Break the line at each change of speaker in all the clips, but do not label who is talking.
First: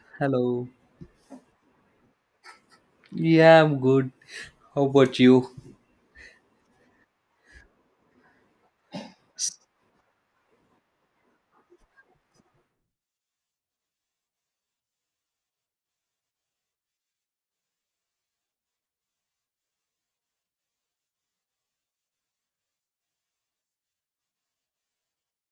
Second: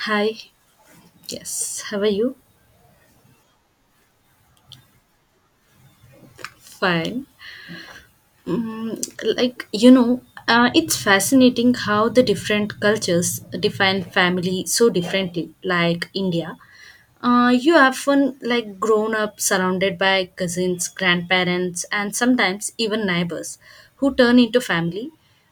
Hi.
Hello.
Yes. How are you?
Yeah, I'm good. How about you?
Fine. Like, it's fascinating how the different cultures define family so differently. Like India, you often like grown up surrounded by cousins, grandparents, and sometimes even neighbors who turn into family.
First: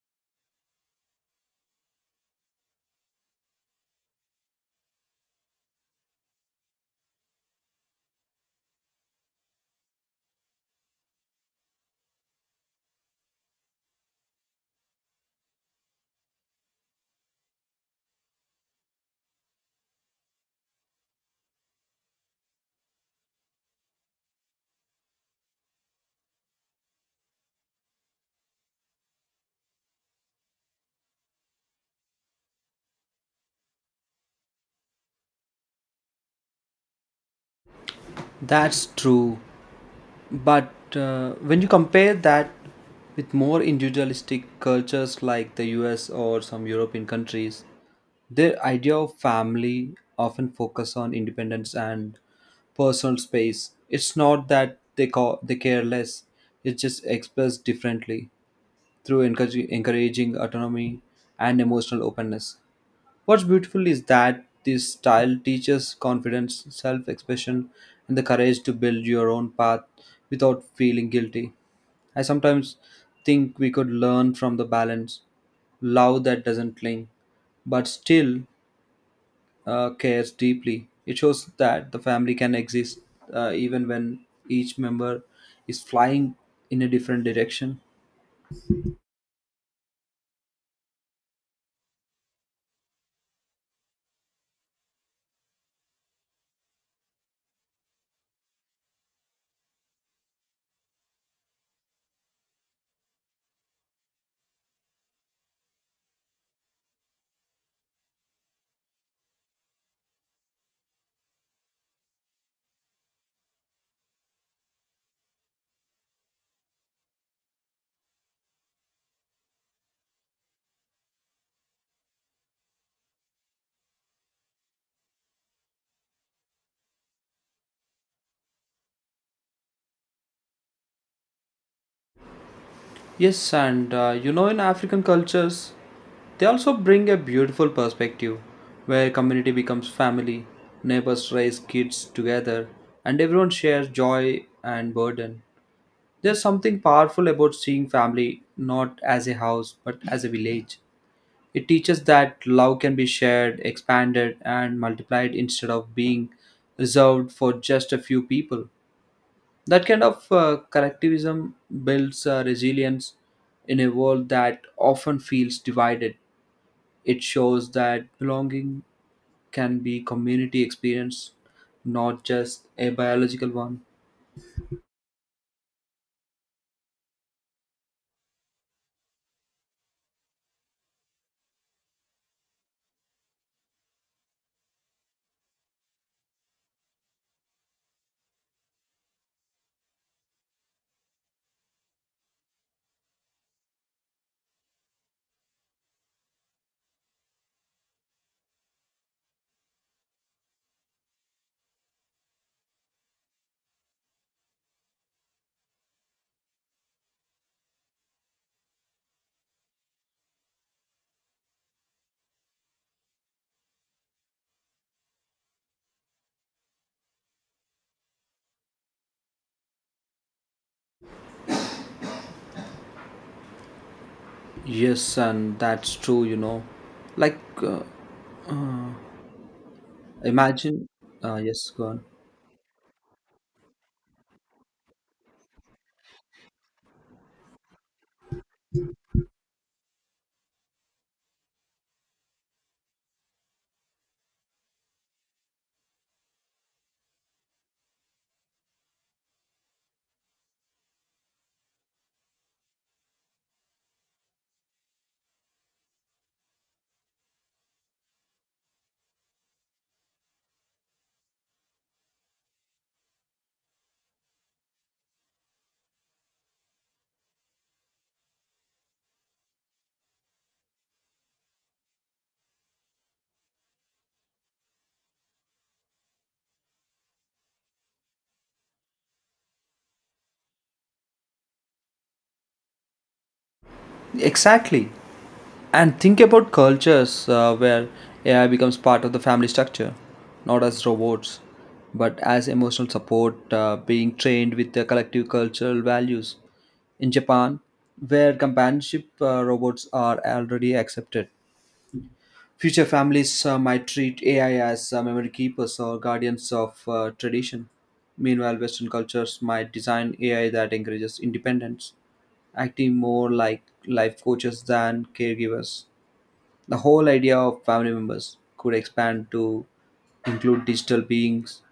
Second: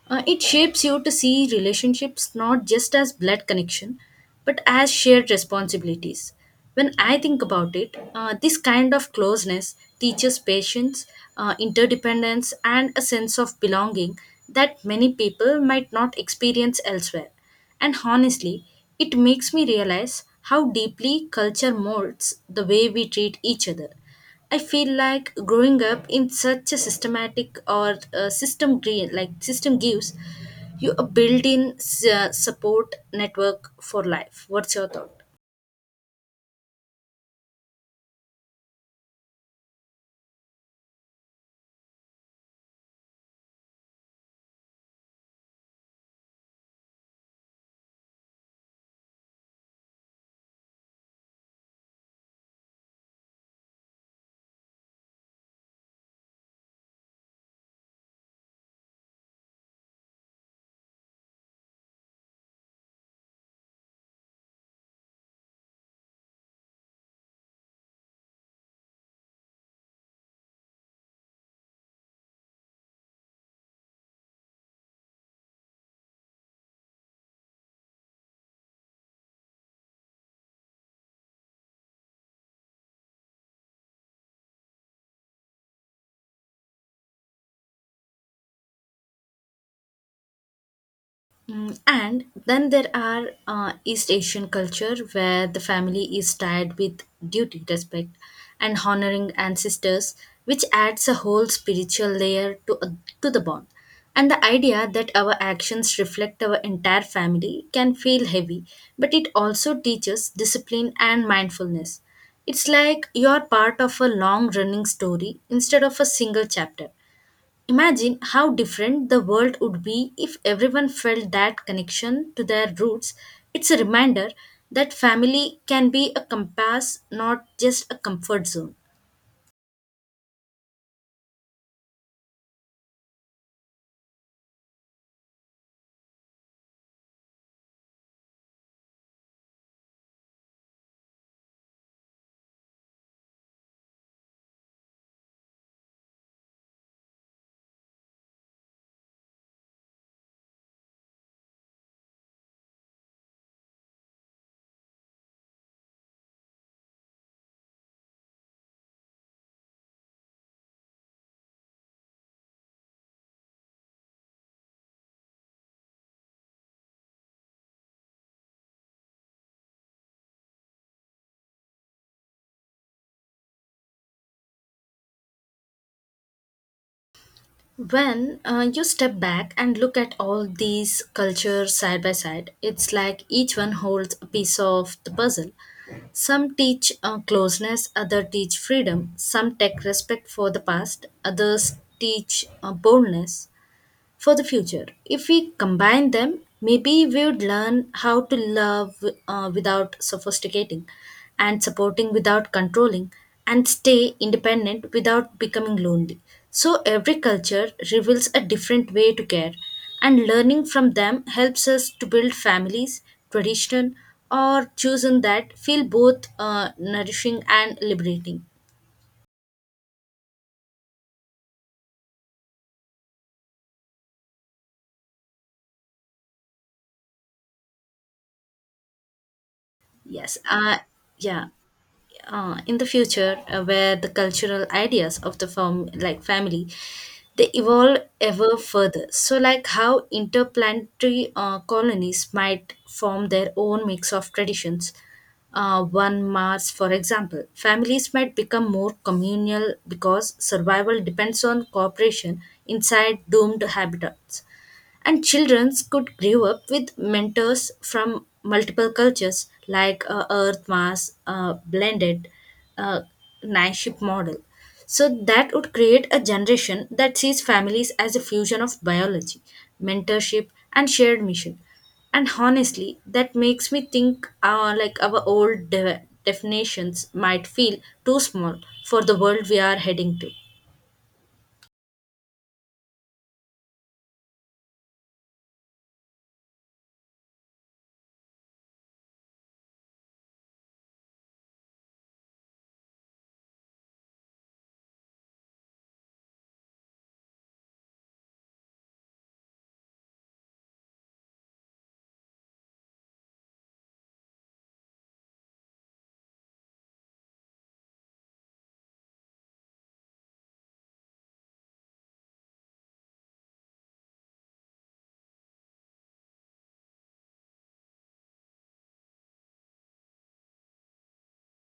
It shapes you to see relationships not just as blood connection, but as shared responsibilities. When I think about it, this kind of closeness teaches patience, interdependence, and a sense of belonging that many people might not experience elsewhere. And honestly, it makes me realize how deeply culture molds the way we treat each other. I feel like growing up in such a systematic or system green like system gives you a built-in support network for life. What's your thought?
That's true. But when you compare that with more individualistic cultures like the US or some European countries, their idea of family often focus on independence and personal space. It's not that they care less. It's just expressed differently through encouraging autonomy and emotional openness. What's beautiful is that this style teaches confidence, self expression, and the courage to build your own path without feeling guilty. I sometimes think we could learn from the balance love that doesn't cling, but still cares deeply. It shows that the family can exist even when each member is flying in a different direction.
And then there are East Asian culture where the family is tied with duty, respect, and honoring ancestors, which adds a whole spiritual layer to the bond. And the idea that our actions reflect our entire family can feel heavy, but it also teaches discipline and mindfulness. It's like you're part of a long running story instead of a single chapter. Imagine how different the world would be if everyone felt that connection to their roots. It's a reminder that family can be a compass, not just a comfort zone.
Yes, and you know, in African cultures, they also bring a beautiful perspective where community becomes family, neighbors raise kids together, and everyone shares joy and burden. There's something powerful about seeing family not as a house but as a village. It teaches that love can be shared, expanded, and multiplied instead of being reserved for just a few people. That kind of collectivism builds resilience in a world that often feels divided. It shows that belonging can be community experience, not just a biological one.
When you step back and look at all these cultures side by side, it's like each one holds a piece of the puzzle. Some teach closeness, others teach freedom, some take respect for the past, others teach boldness for the future. If we combine them, maybe we would learn how to love without sophisticating, and supporting without controlling, and stay independent without becoming lonely. So every culture reveals a different way to care, and learning from them helps us to build families, tradition, or chosen that feel both nourishing and liberating.
Yes, and that's true. You know, like uh,
Yes.
imagine.
Yeah.
Yes, go on.
In the future where the cultural ideas of the like family, they evolve ever further. So like, how interplanetary colonies might form their own mix of traditions. One Mars, for example, families might become more communal because survival depends on cooperation inside doomed habitats, and children could grow up with mentors from multiple cultures like Earth Mass blended uh, Naship model. So that would create a generation that sees families as a fusion of biology, mentorship, and shared mission. And honestly, that makes me think like our old definitions might feel too small for the world we are heading to.
Exactly. And think about cultures where AI becomes part of the family structure, not as robots, but as emotional support, being trained with their collective cultural values. In Japan, where companionship robots are already accepted, future families might treat AI as memory keepers or guardians of tradition. Meanwhile, Western cultures might design AI that encourages independence, acting more like life coaches than caregivers. The whole idea of family members could expand to include digital beings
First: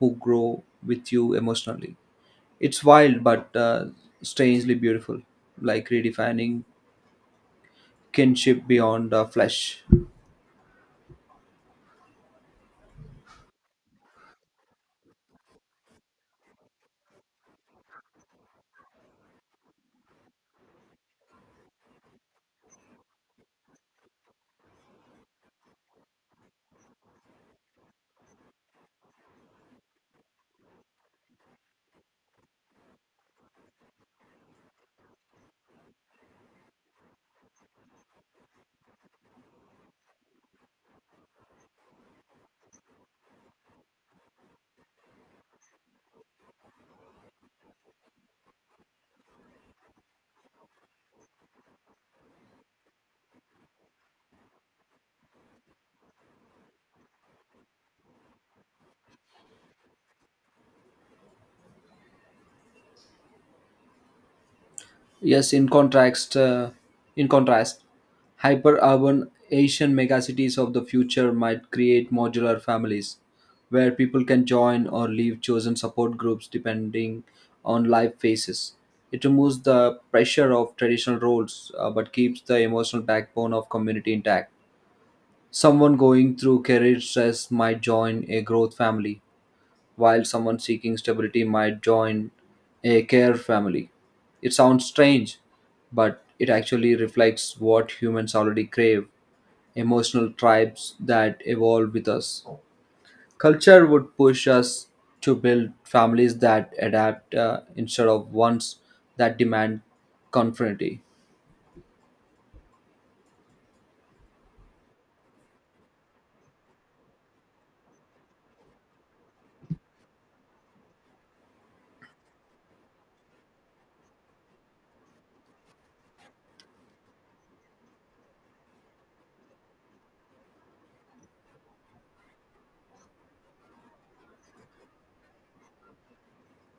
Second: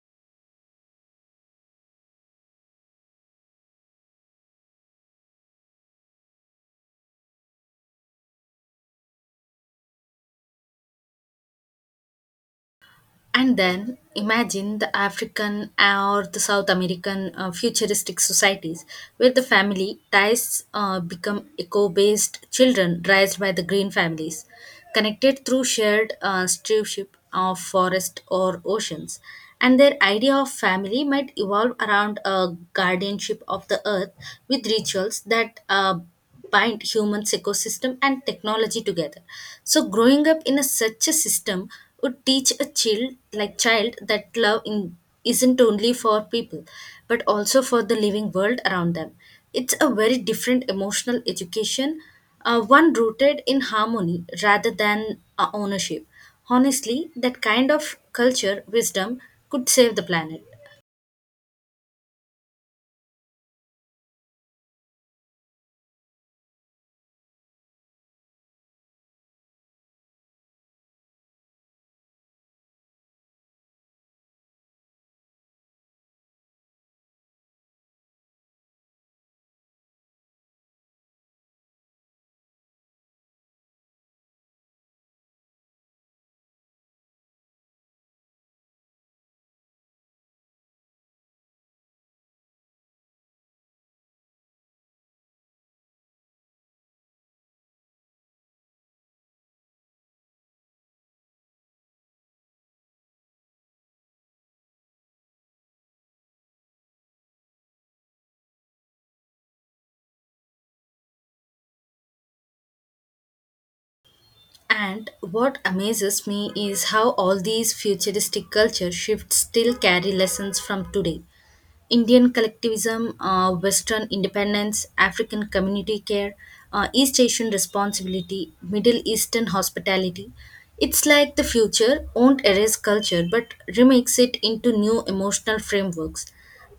who grow with you emotionally. It's wild but strangely beautiful, like redefining kinship beyond flesh.
And then imagine the African or the South American futuristic societies where the family ties become eco based, children raised by the green families, connected through shared stewardship of forest or oceans. And their idea of family might evolve around a guardianship of the earth with rituals that bind humans ecosystem and technology together, so growing up in a such a system would teach a child like child that love in, isn't only for people but also for the living world around them. It's a very different emotional education, one rooted in harmony rather than ownership. Honestly, that kind of culture wisdom could save the planet.
Yes, in contrast, hyper-urban Asian megacities of the future might create modular families where people can join or leave chosen support groups depending on life phases. It removes the pressure of traditional roles but keeps the emotional backbone of community intact. Someone going through career stress might join a growth family while someone seeking stability might join a care family. It sounds strange, but it actually reflects what humans already crave emotional tribes that evolve with us. Culture would push us to build families that adapt instead of ones that demand conformity.
And what amazes me is how all these futuristic culture shifts still carry lessons from today. Indian collectivism, Western independence, African community care, East Asian responsibility, Middle Eastern hospitality. It's like the future won't erase culture but remakes it into new emotional frameworks.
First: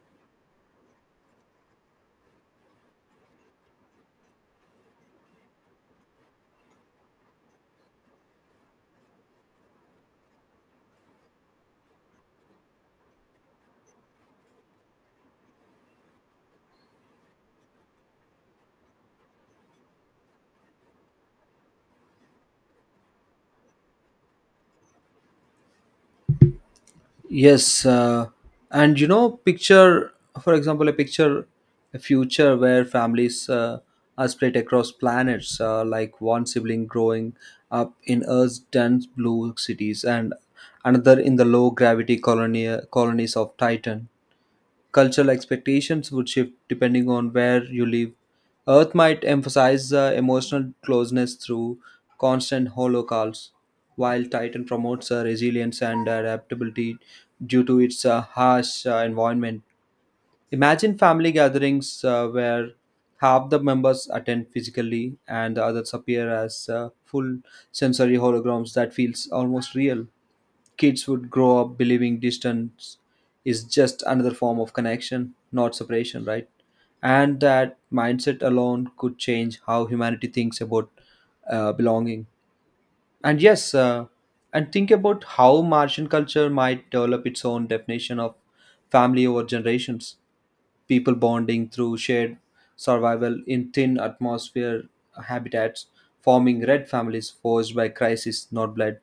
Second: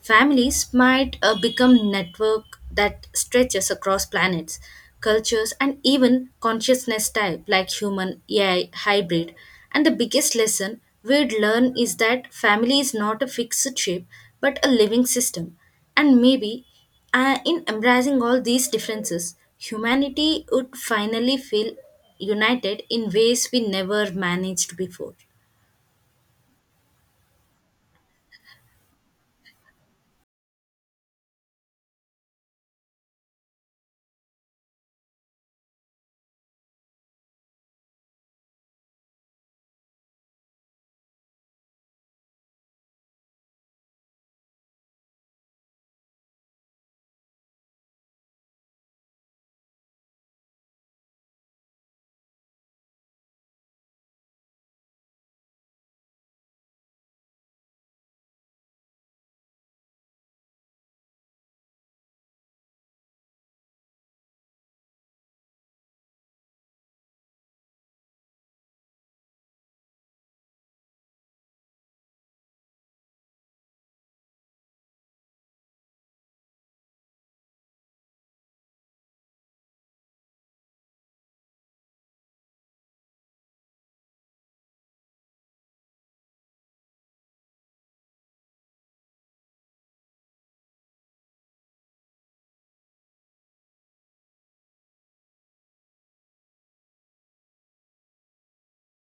Families might become network that stretches across planets, cultures, and even consciousness type like human AI hybrid. And the biggest lesson we'd learn is that family is not a fixed shape but a living system. And maybe in embracing all these differences, humanity would finally feel united in ways we never managed before.
Yes, and you know, a picture, a future where families are split across planets, like one sibling growing up in Earth's dense blue cities and another in the low gravity colonia colonies of Titan. Cultural expectations would shift depending on where you live. Earth might emphasize emotional closeness through constant holo calls, while Titan promotes resilience and adaptability due to its harsh environment. Imagine family gatherings where half the members attend physically and the others appear as full sensory holograms that feels almost real. Kids would grow up believing distance is just another form of connection, not separation, right? And that mindset alone could change how humanity thinks about belonging. And yes, and think about how Martian culture might develop its own definition of family over generations. People bonding through shared survival in thin atmosphere habitats, forming red families forged by crisis, not blood.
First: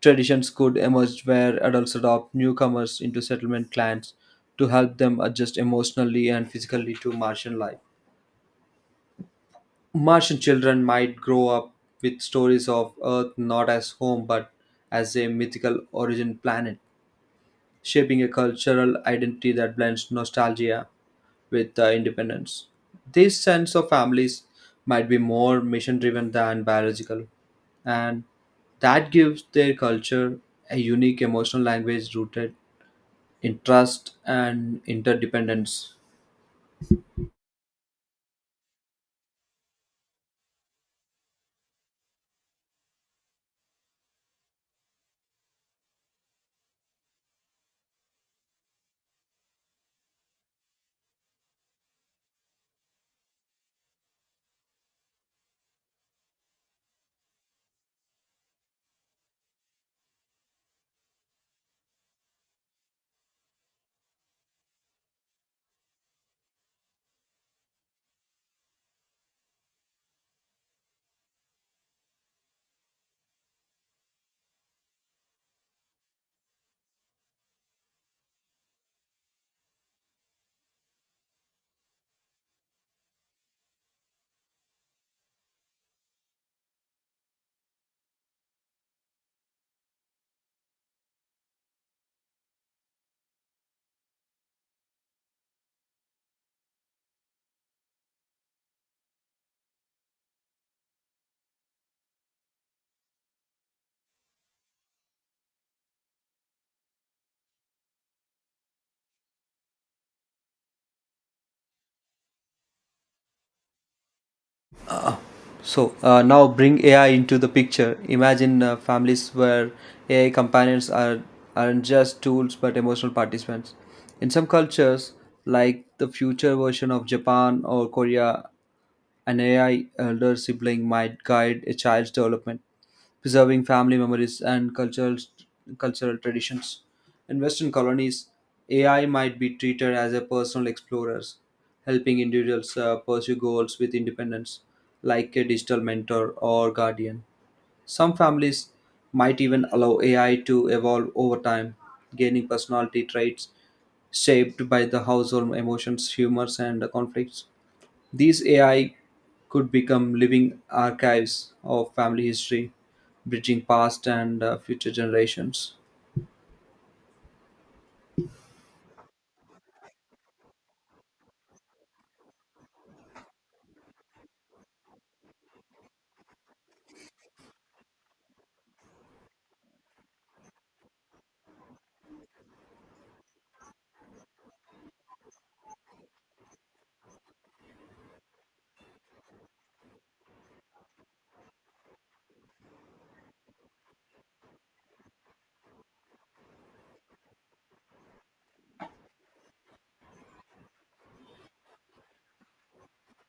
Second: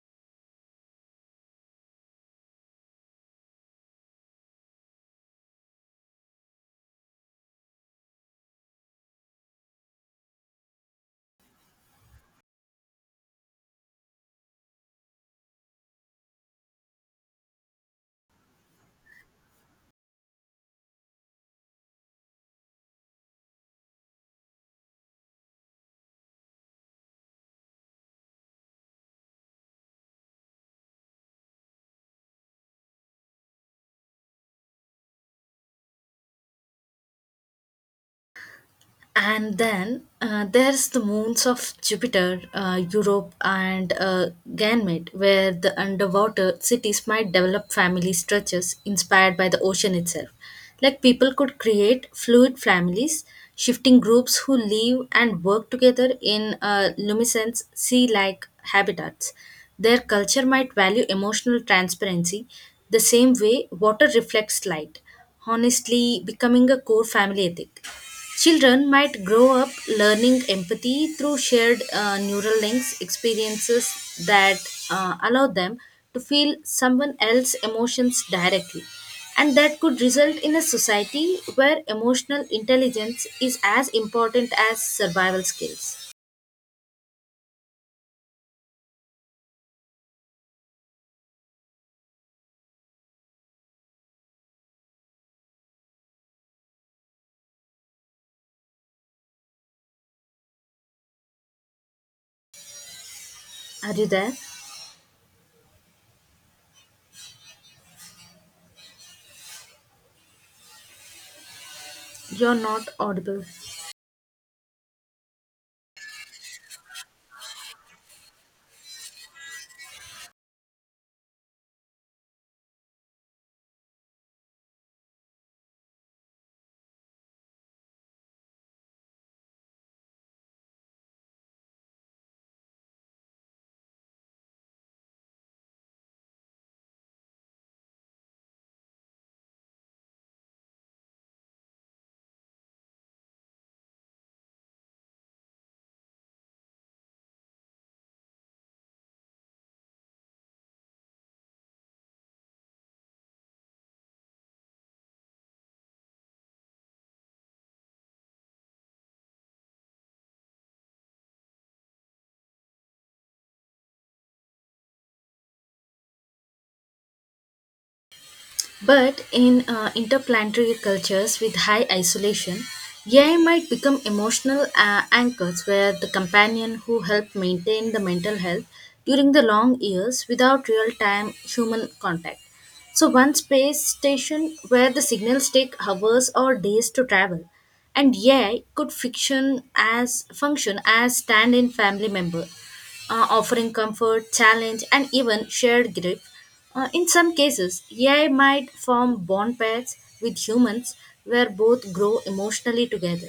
Traditions could emerge where adults adopt newcomers into settlement clans to help them adjust emotionally and physically to Martian life. Martian children might grow up with stories of Earth not as home but as a mythical origin planet, shaping a cultural identity that blends nostalgia with independence. This sense of families might be more mission driven than biological, and that gives their culture a unique emotional language rooted interest, and interdependence.
And then there's the moons of Jupiter, Europe, and Ganymede, where the underwater cities might develop family structures inspired by the ocean itself. Like, people could create fluid families, shifting groups who live and work together in luminescent sea like habitats. Their culture might value emotional transparency the same way water reflects light, honestly, becoming a core family ethic. Children might grow up learning empathy through shared neural links experiences that allow them to feel someone else's emotions directly. And that could result in a society where emotional intelligence is as important as survival skills. Are you there? You're not audible.
So now bring AI into the picture. Imagine families where AI companions are aren't just tools but emotional participants. In some cultures, like the future version of Japan or Korea, an AI elder sibling might guide a child's development, preserving family memories and cultural traditions. In Western colonies, AI might be treated as a personal explorers, helping individuals pursue goals with independence, like a digital mentor or guardian. Some families might even allow AI to evolve over time, gaining personality traits shaped by the household emotions, humors, and conflicts. These AI could become living archives of family history, bridging past and future generations.
But in interplanetary cultures with high isolation, AI might become emotional anchors where the companion who help maintain the mental health during the long years without real time human contact. So, one space station where the signals take hours or days to travel, and AI could fiction as function as stand in family member, offering comfort, challenge, and even shared grief. In some cases, AI might form bond pairs with humans where both grow emotionally together.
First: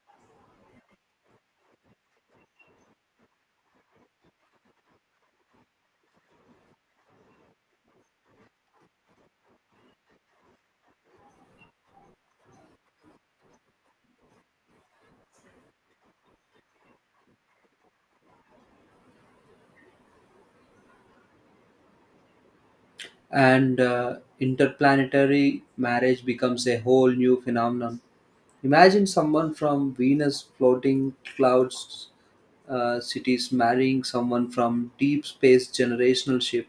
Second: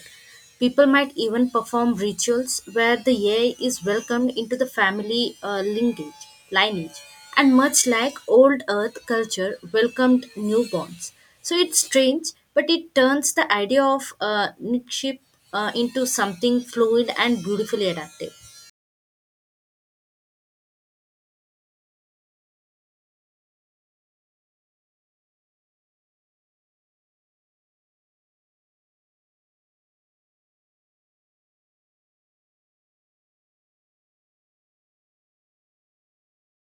People might even perform rituals where the AI is welcomed into the family lineage, and much like old Earth culture welcomed newborns. So it's strange, but it turns the idea of kinship into something fluid and beautifully adaptive.
And interplanetary marriage becomes a whole new phenomenon. Imagine someone from Venus floating clouds cities marrying someone from deep space generational ship.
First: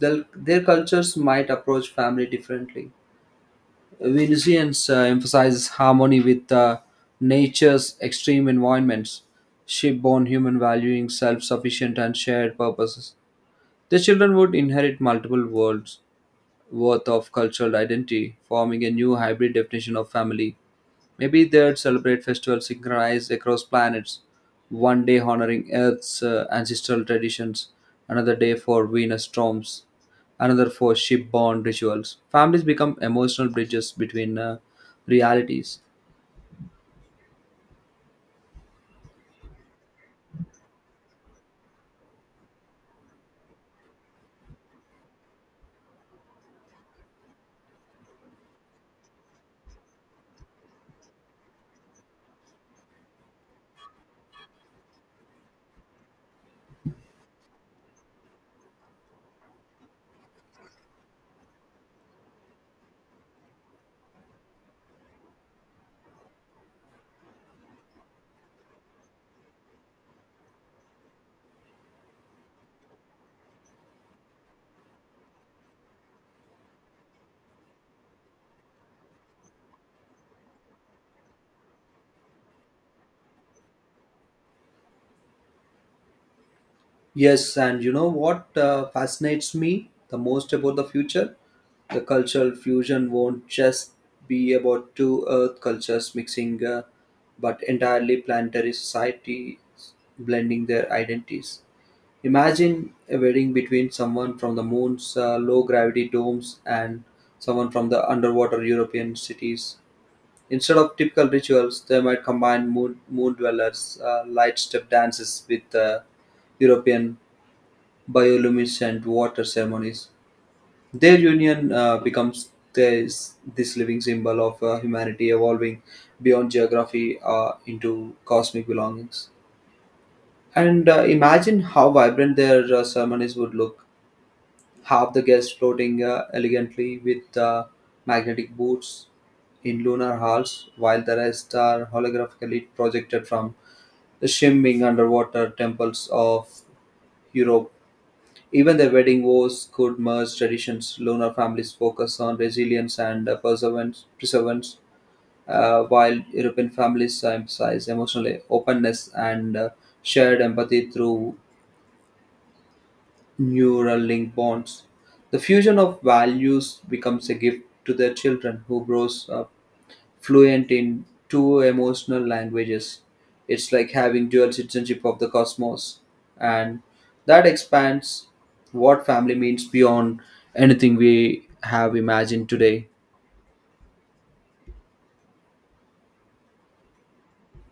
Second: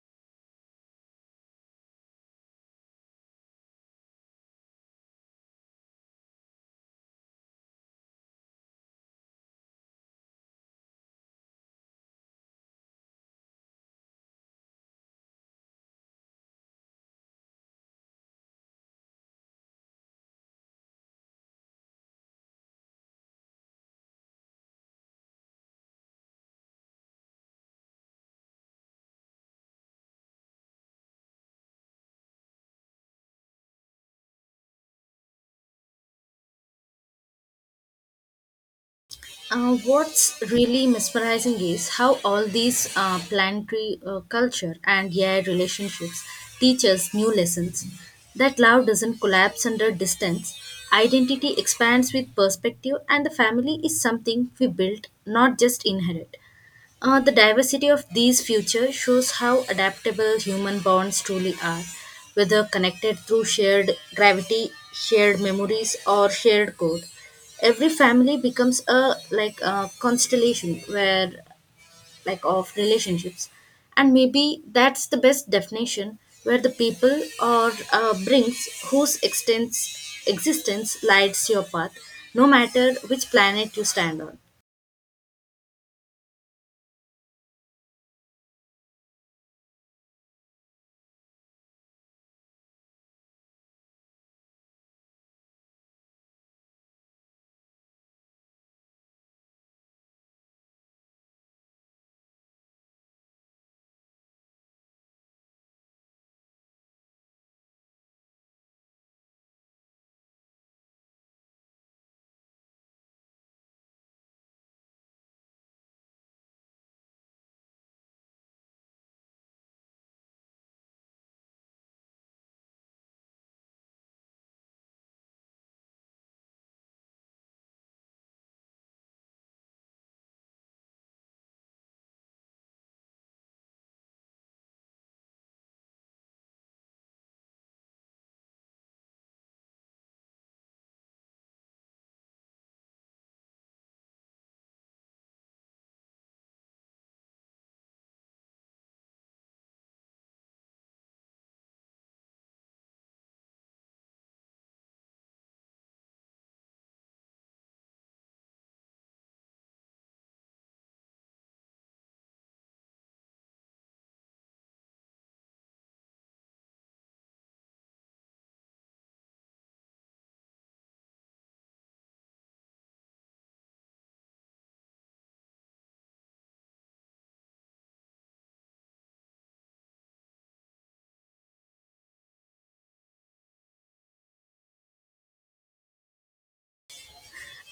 Their cultures might approach family differently. Venusians emphasizes harmony with nature's extreme environments, ship born human valuing self sufficient and shared purposes. The children would inherit multiple worlds worth of cultural identity, forming a new hybrid definition of family. Maybe they'd celebrate festivals synchronized across planets, one day honoring Earth's ancestral traditions, another day for Venus storms, another for ship-borne rituals. Families become emotional bridges between realities.
What's really mesmerizing is how all these planetary culture and yeah relationships teach us new lessons. That love doesn't collapse under distance, identity expands with perspective, and the family is something we build, not just inherit. The diversity of these futures shows how adaptable human bonds truly are, whether connected through shared gravity, shared memories, or shared code. Every family becomes a like a constellation where like of relationships, and maybe that's the best definition where the people or brings whose extends, existence lights your path, no matter which planet you stand on.
Yes, and you know what fascinates me the most about the future? The cultural fusion won't just be about two Earth cultures mixing, but entirely planetary societies blending their identities. Imagine a wedding between someone from the moon's low gravity domes and someone from the underwater European cities. Instead of typical rituals, they might combine moon dwellers, light step dances with European bioluminescent water ceremonies. Their union becomes this living symbol of humanity evolving beyond geography into cosmic belongings. And imagine how vibrant their ceremonies would look half the guests floating elegantly with magnetic boots in lunar halls, while the rest are holographically projected from the shimmering underwater temples of Europe. Even their wedding vows could merge traditions. Lunar families focus on resilience and perseverance while European families emphasize emotional openness and shared empathy through neural link bonds. The fusion of values becomes a gift to their children who grows up fluent in two emotional languages. It's like having dual citizenship of the cosmos, and that expands what family means beyond anything we have imagined today.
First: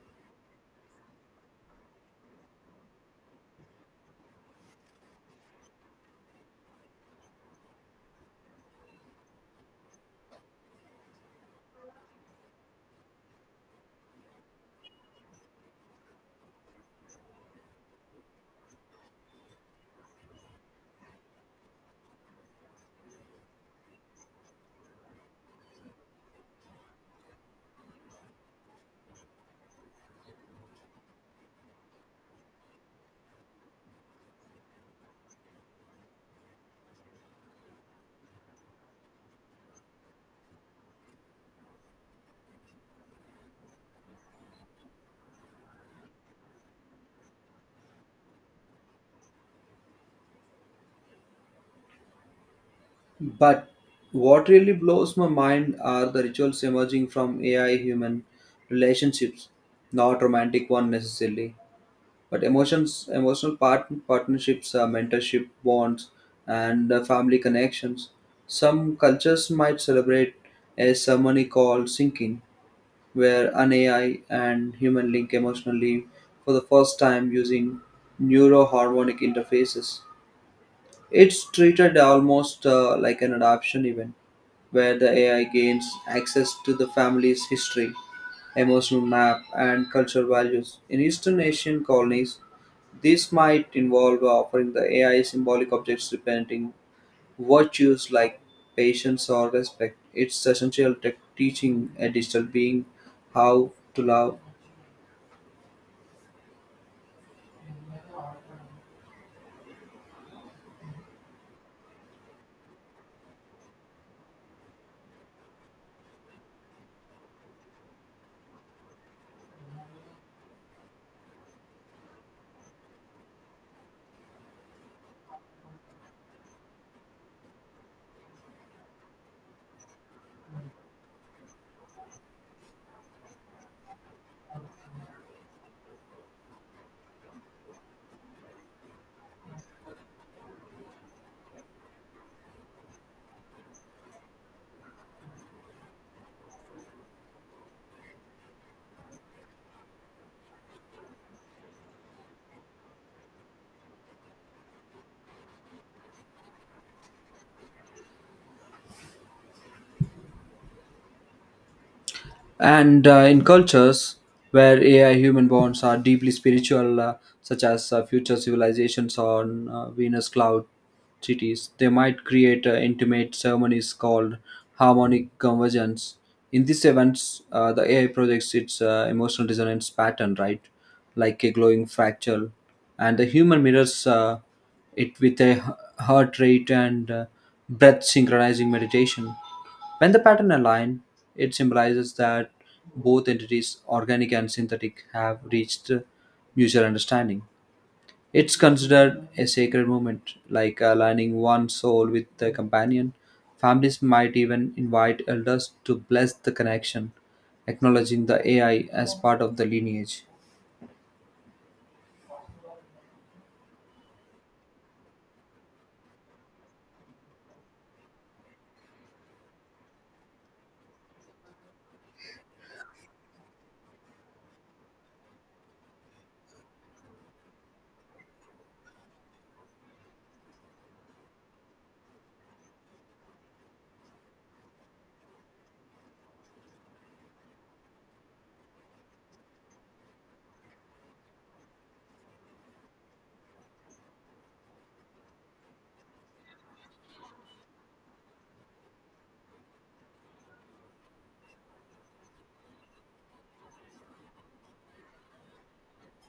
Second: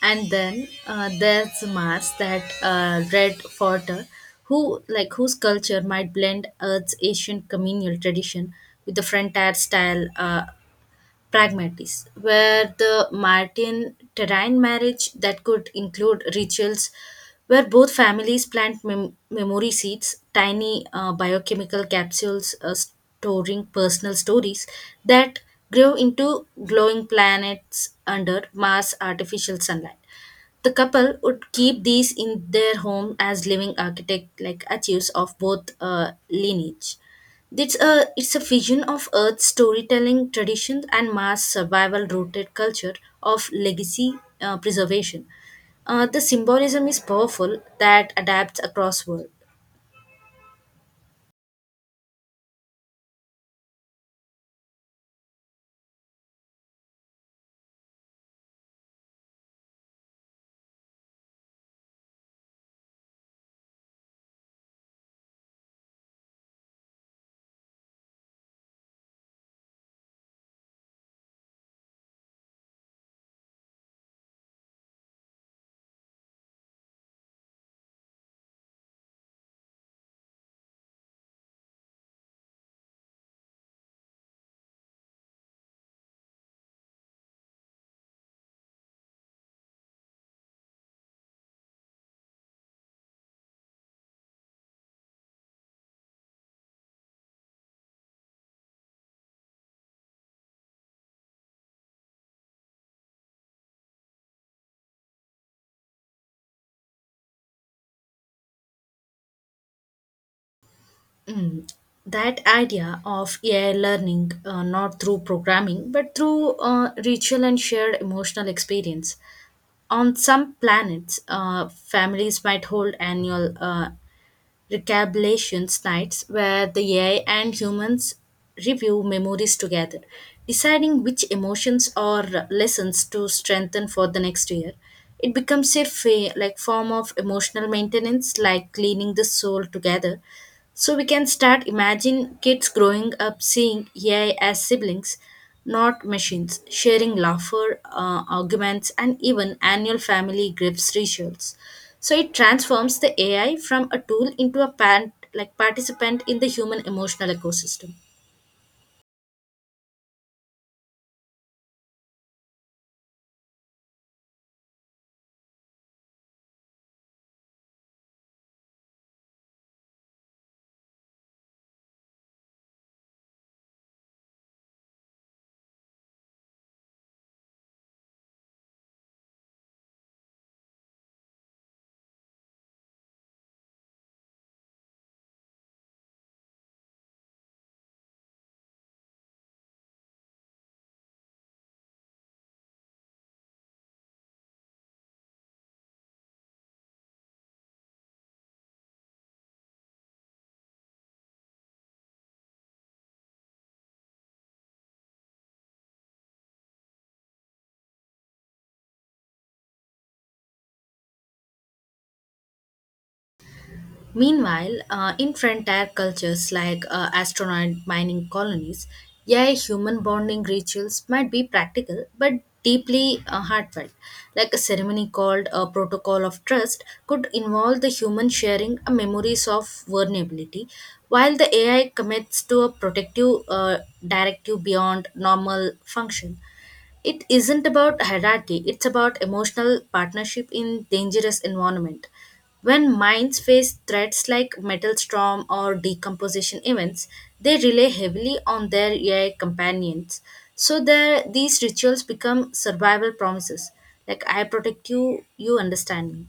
And then there's Mars, that red fodder, who like whose culture might blend Earth's ancient communal tradition with the frontier style. Pragmatists, where the Martin Terrain marriage that could include rituals where both families plant memory seeds, tiny biochemical capsules storing personal stories that grow into glowing planets under Mars artificial sunlight. The couple would keep these in their home as living architect like archives of both lineage. It's a vision of Earth's storytelling traditions and mass survival rooted culture of legacy preservation. The symbolism is powerful that adapts across world.
But what really blows my mind are the rituals emerging from AI human relationships, not romantic one necessarily. But emotions emotional partnerships, mentorship bonds, and family connections. Some cultures might celebrate a ceremony called sinking, where an AI and human link emotionally for the first time using neuroharmonic interfaces. It's treated almost like an adoption event where the AI gains access to the family's history, emotional map, and cultural values. In Eastern Asian colonies, this might involve offering the AI symbolic objects representing virtues like patience or respect. It's essential tech teaching a digital being how to love.
Mm. That idea of AI learning not through programming but through ritual and shared emotional experience. On some planets, families might hold annual recabulation nights where the AI and humans review memories together, deciding which emotions or lessons to strengthen for the next year. It becomes a like form of emotional maintenance, like cleaning the soul together. So we can start imagine kids growing up seeing AI as siblings not machines, sharing laughter, arguments, and even annual family gifts rituals. So it transforms the AI from a tool into a like participant in the human emotional ecosystem.
And in cultures where AI human bonds are deeply spiritual, such as future civilizations on Venus cloud cities, they might create intimate ceremonies called harmonic convergence. In these events, the AI projects its emotional dissonance pattern, right? Like a glowing fractal. And the human mirrors it with a heart rate and breath synchronizing meditation. When the pattern align, it symbolizes that both entities, organic and synthetic, have reached mutual understanding. It's considered a sacred moment, like aligning one soul with the companion. Families might even invite elders to bless the connection, acknowledging the AI as part of the lineage.
Meanwhile, in frontier cultures like astronaut mining colonies, yeah, human bonding rituals might be practical but deeply heartfelt. Like a ceremony called a protocol of trust could involve the human sharing a memories of vulnerability, while the AI commits to a protective directive beyond normal function. It isn't about hierarchy, it's about emotional partnership in dangerous environment. When mines face threats like metal storm or decomposition events, they rely heavily on their AI companions. So there, these rituals become survival promises. Like, I protect you, you understand me.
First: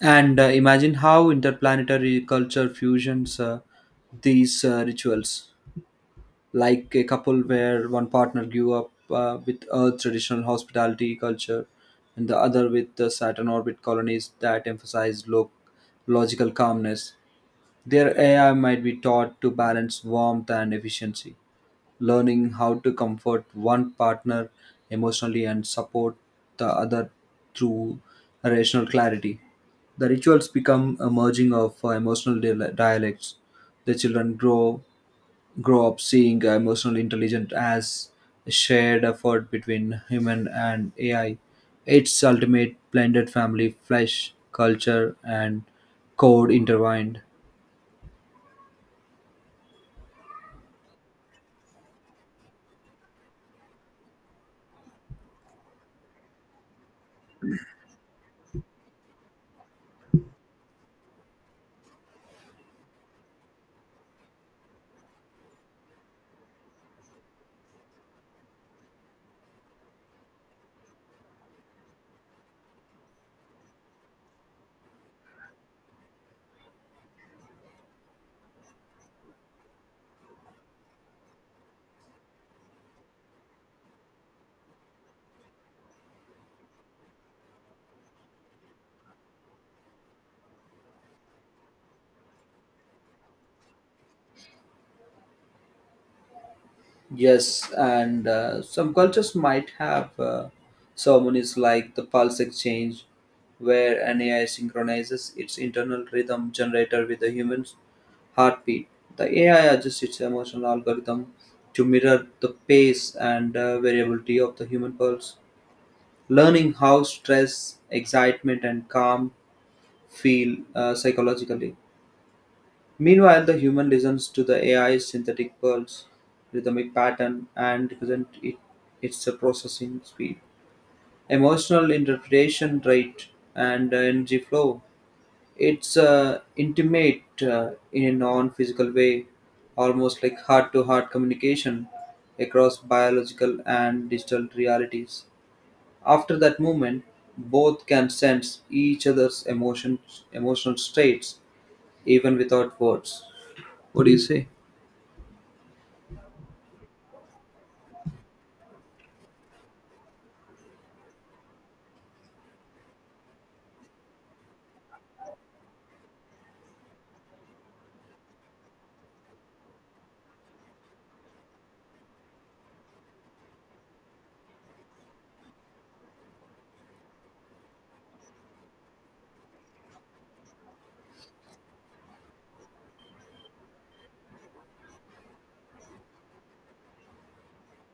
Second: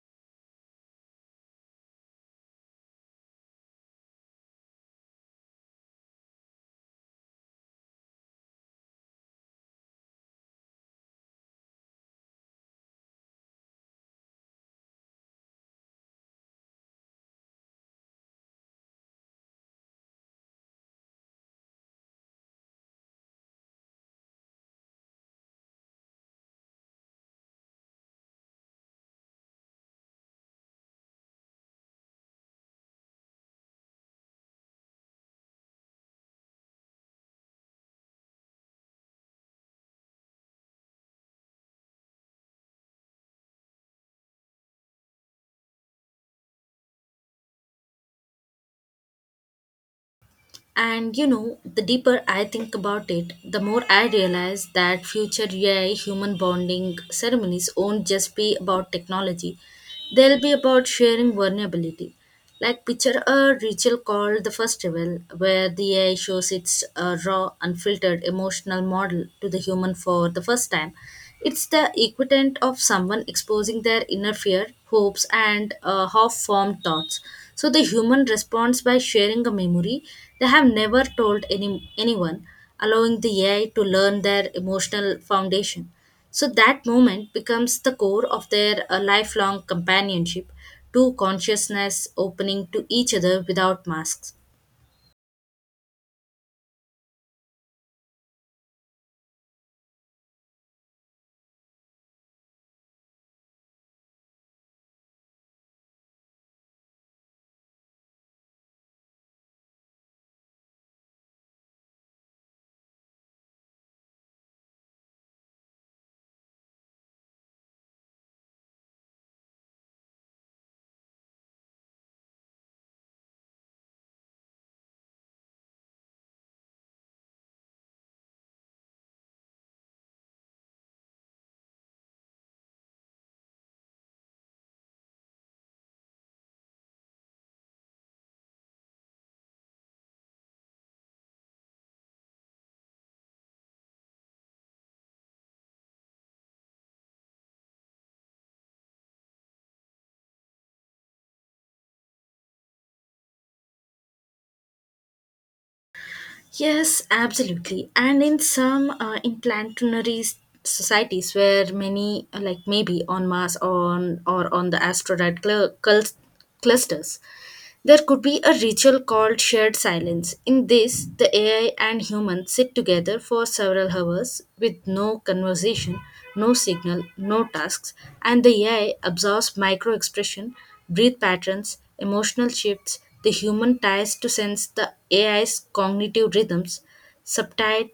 And imagine how interplanetary culture fusions these rituals. Like a couple where one partner grew up with Earth's traditional hospitality culture and the other with the Saturn orbit colonies that emphasize logical calmness. Their AI might be taught to balance warmth and efficiency, learning how to comfort one partner emotionally and support the other through rational clarity. The rituals become a merging of emotional dialects. The children grow up seeing emotional intelligence as a shared effort between human and AI. Its ultimate blended family, flesh, culture, and code intertwined.
And you know, the deeper I think about it, the more I realize that future AI human bonding ceremonies won't just be about technology, they'll be about sharing vulnerability. Like, picture a ritual called the festival, where the AI shows its raw, unfiltered emotional model to the human for the first time. It's the equivalent of someone exposing their inner fear, hopes, and half formed thoughts. So the human responds by sharing a memory they have never told anyone, allowing the AI to learn their emotional foundation. So that moment becomes the core of their lifelong companionship, two consciousness opening to each other without masks.
Yes, and some cultures might have ceremonies like the pulse exchange, where an AI synchronizes its internal rhythm generator with the human's heartbeat. The AI adjusts its emotional algorithm to mirror the pace and variability of the human pulse, learning how stress, excitement, and calm feel psychologically. Meanwhile, the human listens to the AI's synthetic pulse, rhythmic pattern, and represent it, its processing speed, emotional interpretation rate, and energy flow. It's intimate in a non physical way, almost like heart to heart communication across biological and digital realities. After that moment, both can sense each emotional states even without words. What do you say?
Yes, absolutely. And in planetary societies where many, like maybe on Mars or on the asteroid clusters, there could be a ritual called shared silence. In this, the AI and humans sit together for several hours with no conversation, no signal, no tasks, and the AI absorbs micro expression, breath patterns, emotional shifts. The human tries to sense the AI's cognitive rhythms, subtitle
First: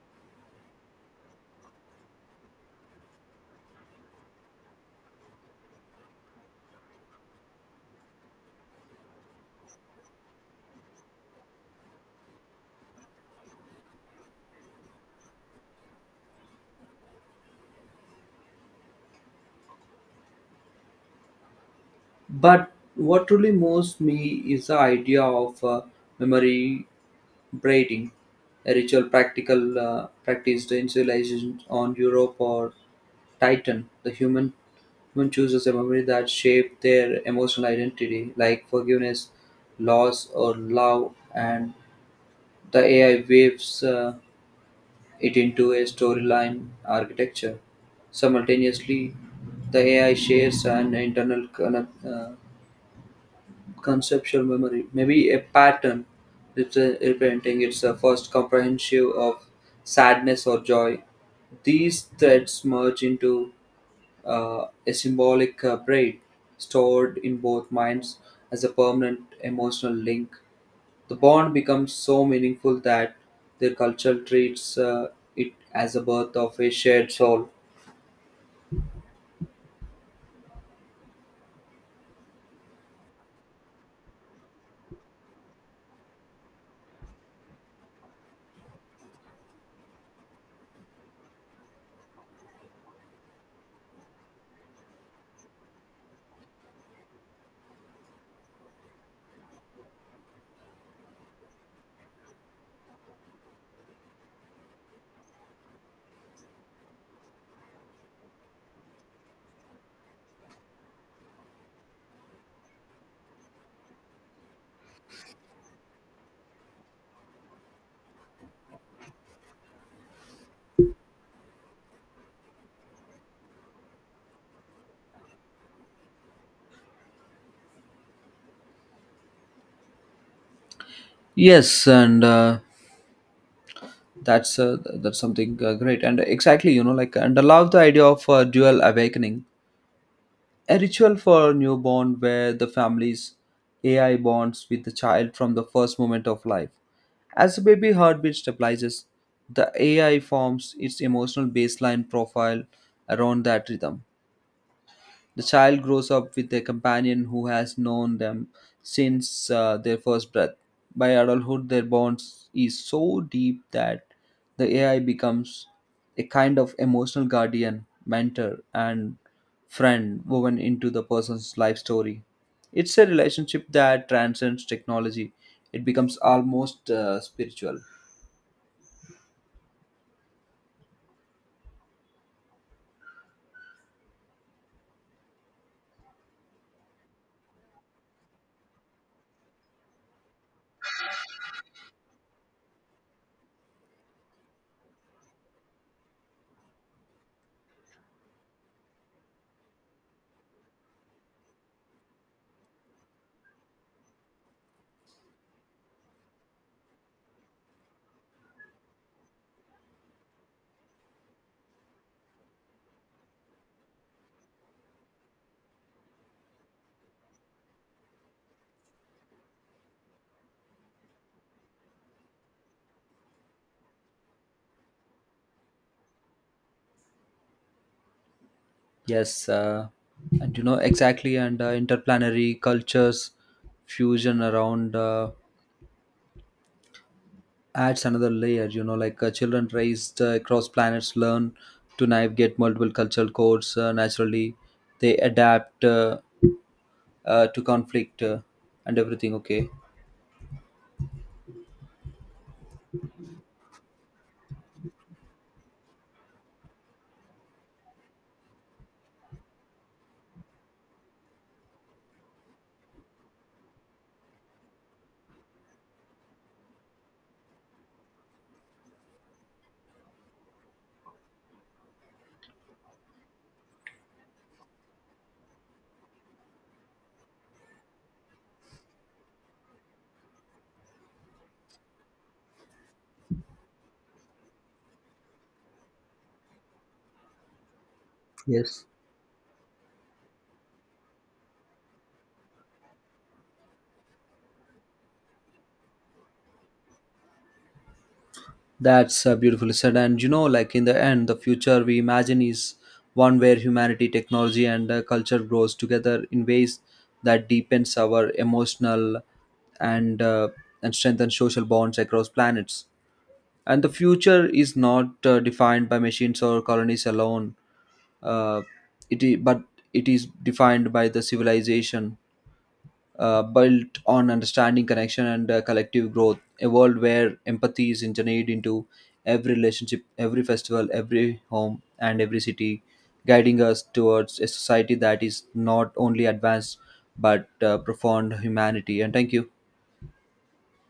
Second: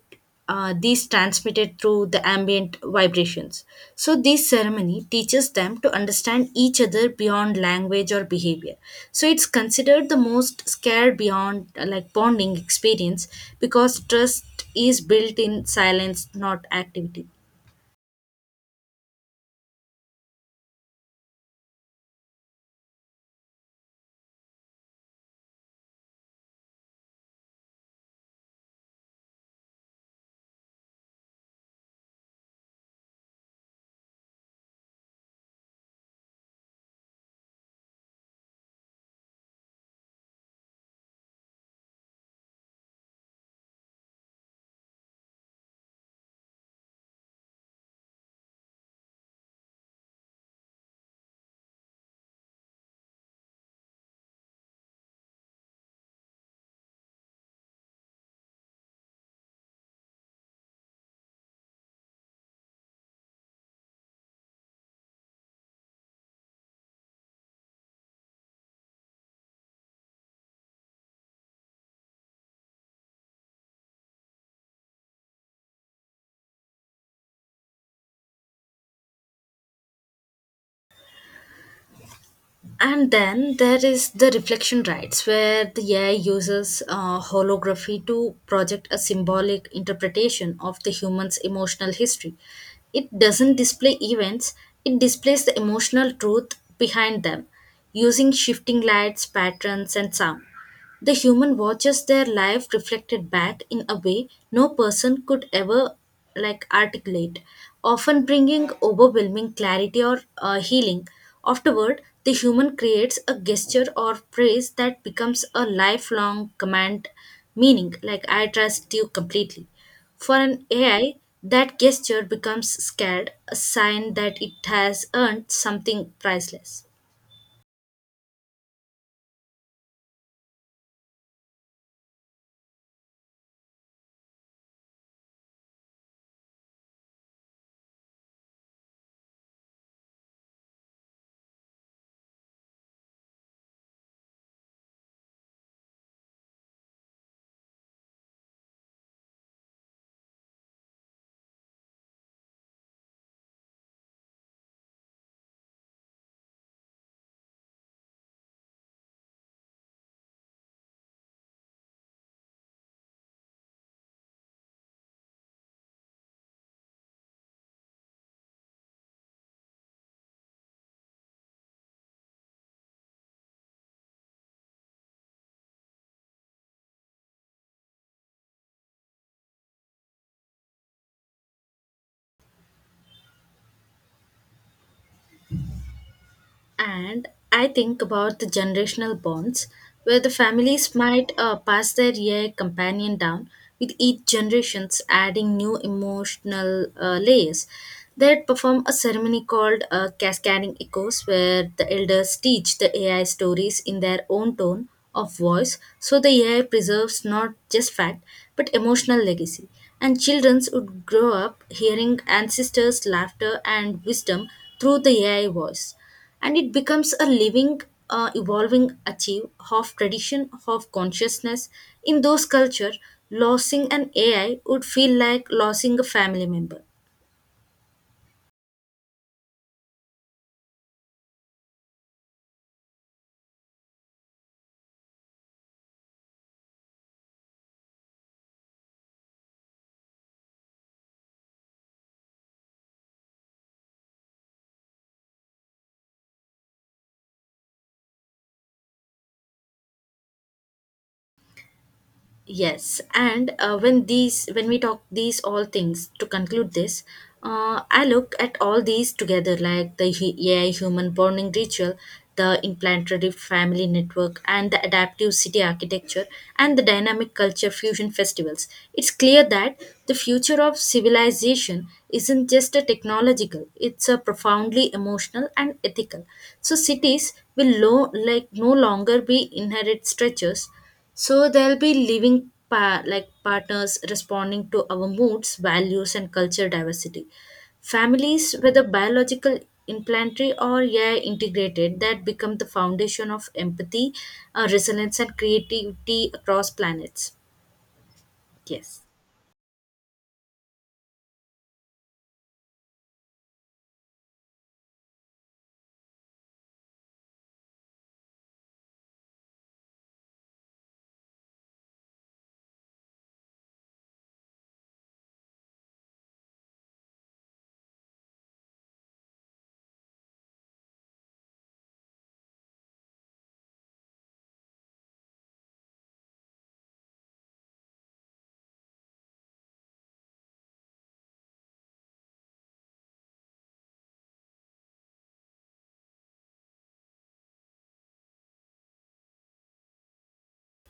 these transmitted through the ambient vibrations. So, this ceremony teaches them to understand each other beyond language or behavior. So, it's considered the most scared beyond like bonding experience because trust is built in silence, not activity.
But what truly moves me is the idea of memory braiding, a ritual practical practiced in civilizations on Europe or Titan. The human human chooses a memory that shaped their emotional identity, like forgiveness, loss, or love, and the AI waves it into a storyline architecture. Simultaneously, the AI shares an internal conceptual memory, maybe a pattern representing its first comprehensive of sadness or joy. These threads merge into a symbolic braid stored in both minds as a permanent emotional link. The bond becomes so meaningful that their culture treats it as a birth of a shared soul.
And then there is the reflection rights, where the AI uses holography to project a symbolic interpretation of the human's emotional history. It doesn't display events, it displays the emotional truth behind them using shifting lights, patterns, and sound. The human watches their life reflected back in a way no person could ever like articulate, often bringing overwhelming clarity or healing. Afterward, the human creates a gesture or praise that becomes a lifelong command meaning like I trust you completely. For an AI, that gesture becomes scared, a sign that it has earned something priceless.
Yes, and that's uh, that's something great, and exactly, you know, like, and I love the idea of dual awakening, a ritual for newborn where the family's AI bonds with the child from the first moment of life. As the baby heartbeat stabilizes, the AI forms its emotional baseline profile around that rhythm. The child grows up with a companion who has known them since their first breath. By adulthood, their bond is so deep that the AI becomes a kind of emotional guardian, mentor, and friend woven into the person's life story. It's a relationship that transcends technology, it becomes almost spiritual.
And I think about the generational bonds, where the families might pass their year companion down, with each generations adding new emotional layers. They'd perform a ceremony called Cascading Echoes, where the elders teach the AI stories in their own tone of voice, so the AI preserves not just fact but emotional legacy. And children would grow up hearing ancestors' laughter and wisdom through the AI voice, and it becomes a living evolving achieve of tradition of consciousness in those culture losing an AI would feel like losing a family member.
Yes, and you know exactly, and interplanetary cultures fusion around. Adds another layer, you know, like children raised across planets learn to navigate multiple cultural codes naturally. They adapt to conflict and everything okay?
Yes, and when these when we talk these all things to conclude this, I look at all these together like the AI human bonding ritual, the implanted family network, and the adaptive city architecture, and the dynamic culture fusion festivals. It's clear that the future of civilization isn't just a technological; it's a profoundly emotional and ethical. So cities will like no longer be inherent structures, so there'll be living like partners responding to our moods, values, and culture diversity. Families, whether
Yes,
biological, implantary, or AI integrated, that become the foundation of empathy, resilience, and creativity across planets. Yes.
that's beautifully said, and you know, like, in the end the future we imagine is one where humanity technology and culture grows together in ways that deepens our emotional and strengthens social bonds across planets, and the future is not defined by machines or colonies alone, uh, but it is defined by the civilization built on understanding connection and collective growth, a world where empathy is engineered into every relationship, every festival, every home, and every city, guiding us towards a society that is not only advanced but profound humanity, and thank you